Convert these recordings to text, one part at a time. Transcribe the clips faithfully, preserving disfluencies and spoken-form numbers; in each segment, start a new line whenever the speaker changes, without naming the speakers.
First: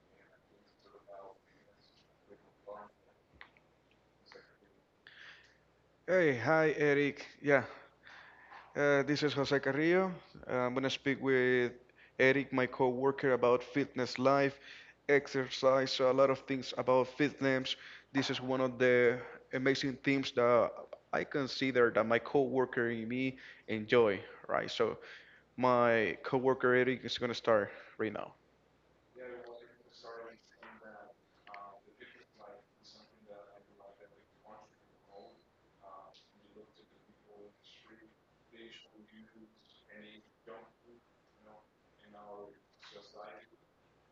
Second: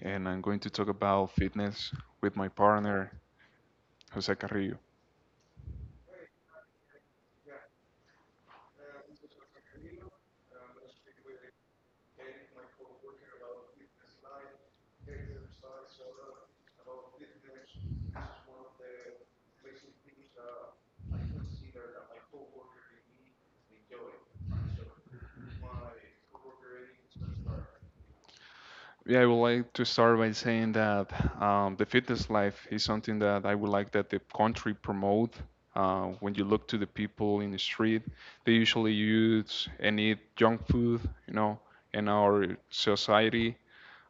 and I'm going to talk about fitness with my partner, Jose Carrillo.
Hey, hi, Eric. Yeah, uh, this is Jose Carrillo. I'm gonna speak with Eric, my coworker, about fitness life, exercise, so a lot of things about fitness. This is one of the amazing things that I consider that my coworker and me enjoy, right? So my coworker Eric is gonna start right now.
Yeah, I would like to start by saying that um, the fitness life is something that I would like that the country promote. Uh, when you look to the people in the street, they usually use and eat junk food, you know, and our society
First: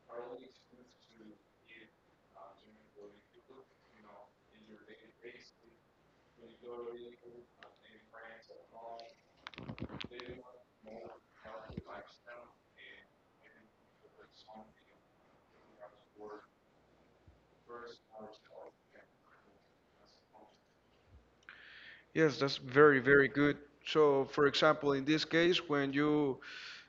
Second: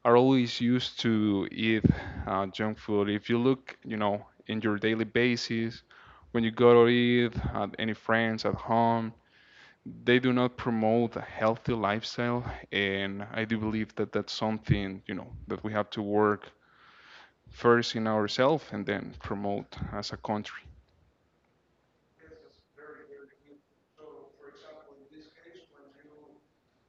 are always used to eat uh, junk food. If you look, you know, in your daily basis, when you go to eat at any friends at home, they do not promote a healthy lifestyle, and I do believe that that's something you know that we have to work first in ourselves and then promote as a country.
Yes, that's very, very good. So, for example, in this case, when you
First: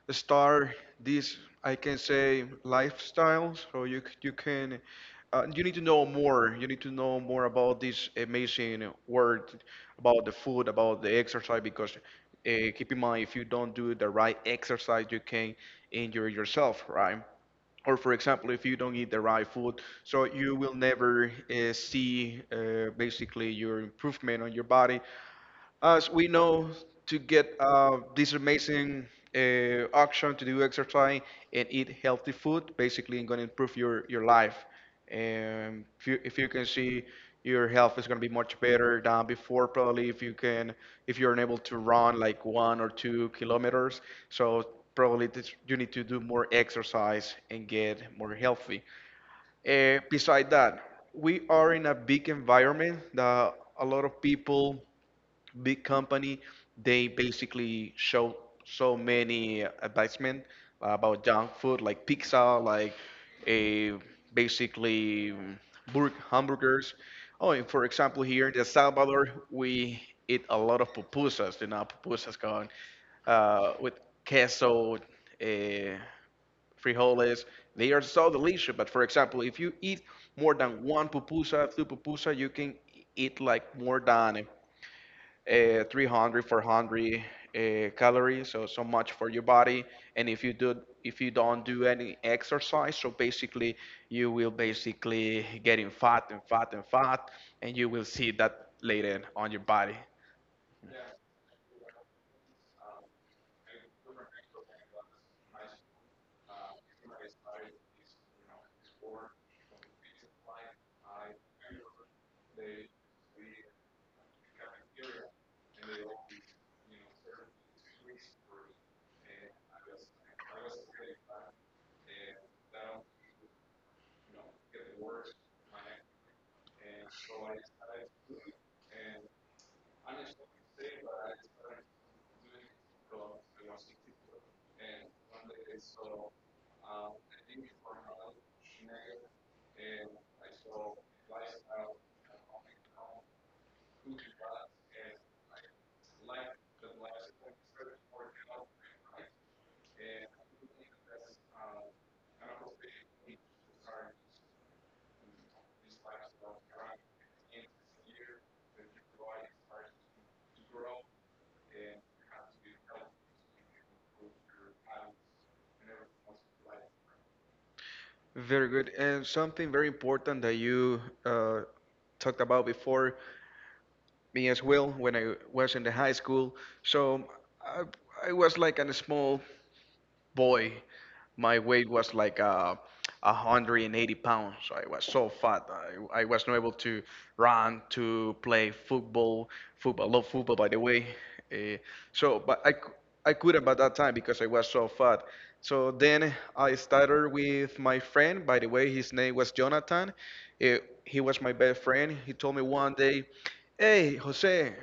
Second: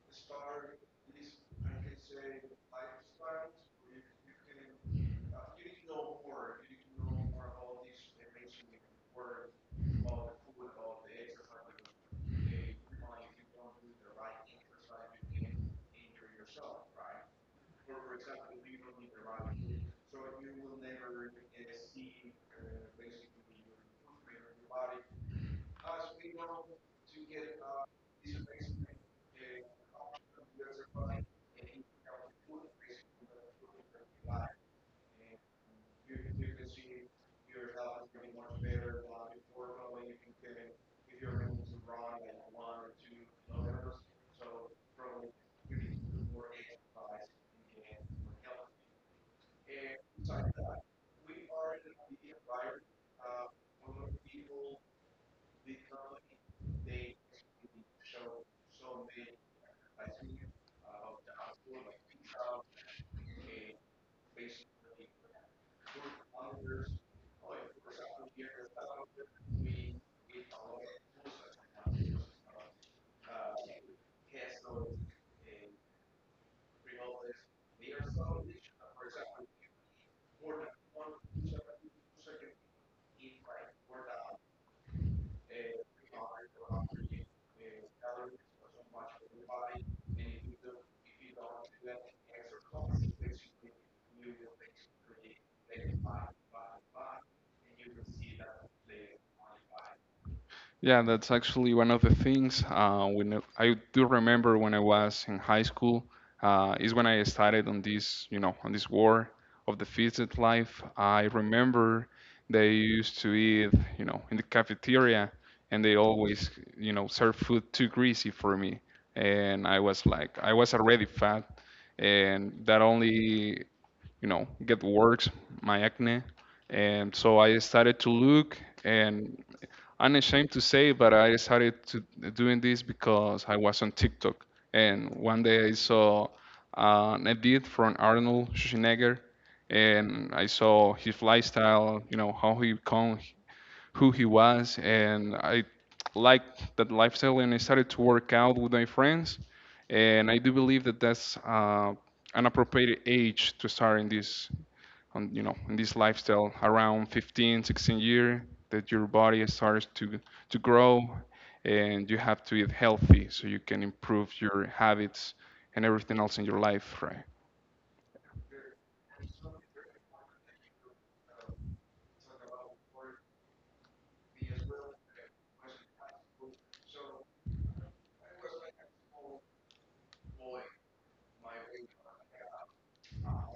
start this, I can say lifestyle, so you c- you can uh, you need to know more. You need to know more about this amazing word, about the food, about the exercise, because uh, keep in mind, if you don't do the right exercise, you can injure yourself, right? Or for example, if you don't eat the right food, so you will never uh, see uh, basically your improvement on your body. As we know, to get uh, this amazing uh, action to do exercise and eat healthy food, basically, it's going to improve your your life. And if you, if you can see, your health is going to be much better than before. Probably if you can, if you're unable to run like one or two kilometers. So probably this, you need to do more exercise and get more healthy. Uh, beside that, we are in a big environment that a lot of people, big company, they basically show so many advertisement about junk food, like pizza, like a basically mm, burg hamburgers. Oh, and for example, here in El Salvador, we eat a lot of pupusas. You know, pupusas gone uh, with queso, uh, frijoles. They are so delicious. But for example, if you eat more than one pupusa, two pupusa, you can eat like more than uh, 300 400 uh, calories, so so much for your body. And if you do, if you don't do any exercise, so basically you will basically getting fat and fat and fat, and you will see that later on your body.
Yeah, that's actually one of the things. Uh, when I do remember when I was in high school, uh, is when I started on this, you know, on this war of the fitted life. I remember they used to eat, you know, in the cafeteria, and they always, you know, serve food too greasy for me, and I was like, I was already fat, and that only you know, get works, my acne. And so I started to look and unashamed to say, but I started to doing this because I was on TikTok. And one day I saw uh, an edit from Arnold Schwarzenegger, and I saw his lifestyle, you know, how he become who he was, and I liked that lifestyle, and I started to work out with my friends, and I do believe that that's uh, an appropriate age to start in this, on you know, in this lifestyle around fifteen, sixteen year that your body starts to to grow, and you have to eat healthy so you can improve your habits and everything else in your life, right?
Very good. And something very important that you uh, talked about before, me as well when I was in the high school. So I, I was like a small boy. My weight was like uh, one hundred eighty pounds. So I was so fat. I, I was not able to run, to play football. Football, love football, by the way. Uh, so, but I, cou- I couldn't by that time because I was so fat. So then I started with my friend. By the way, his name was Jonathan. Uh, he was my best friend. He told me one day, "Hey, Jose,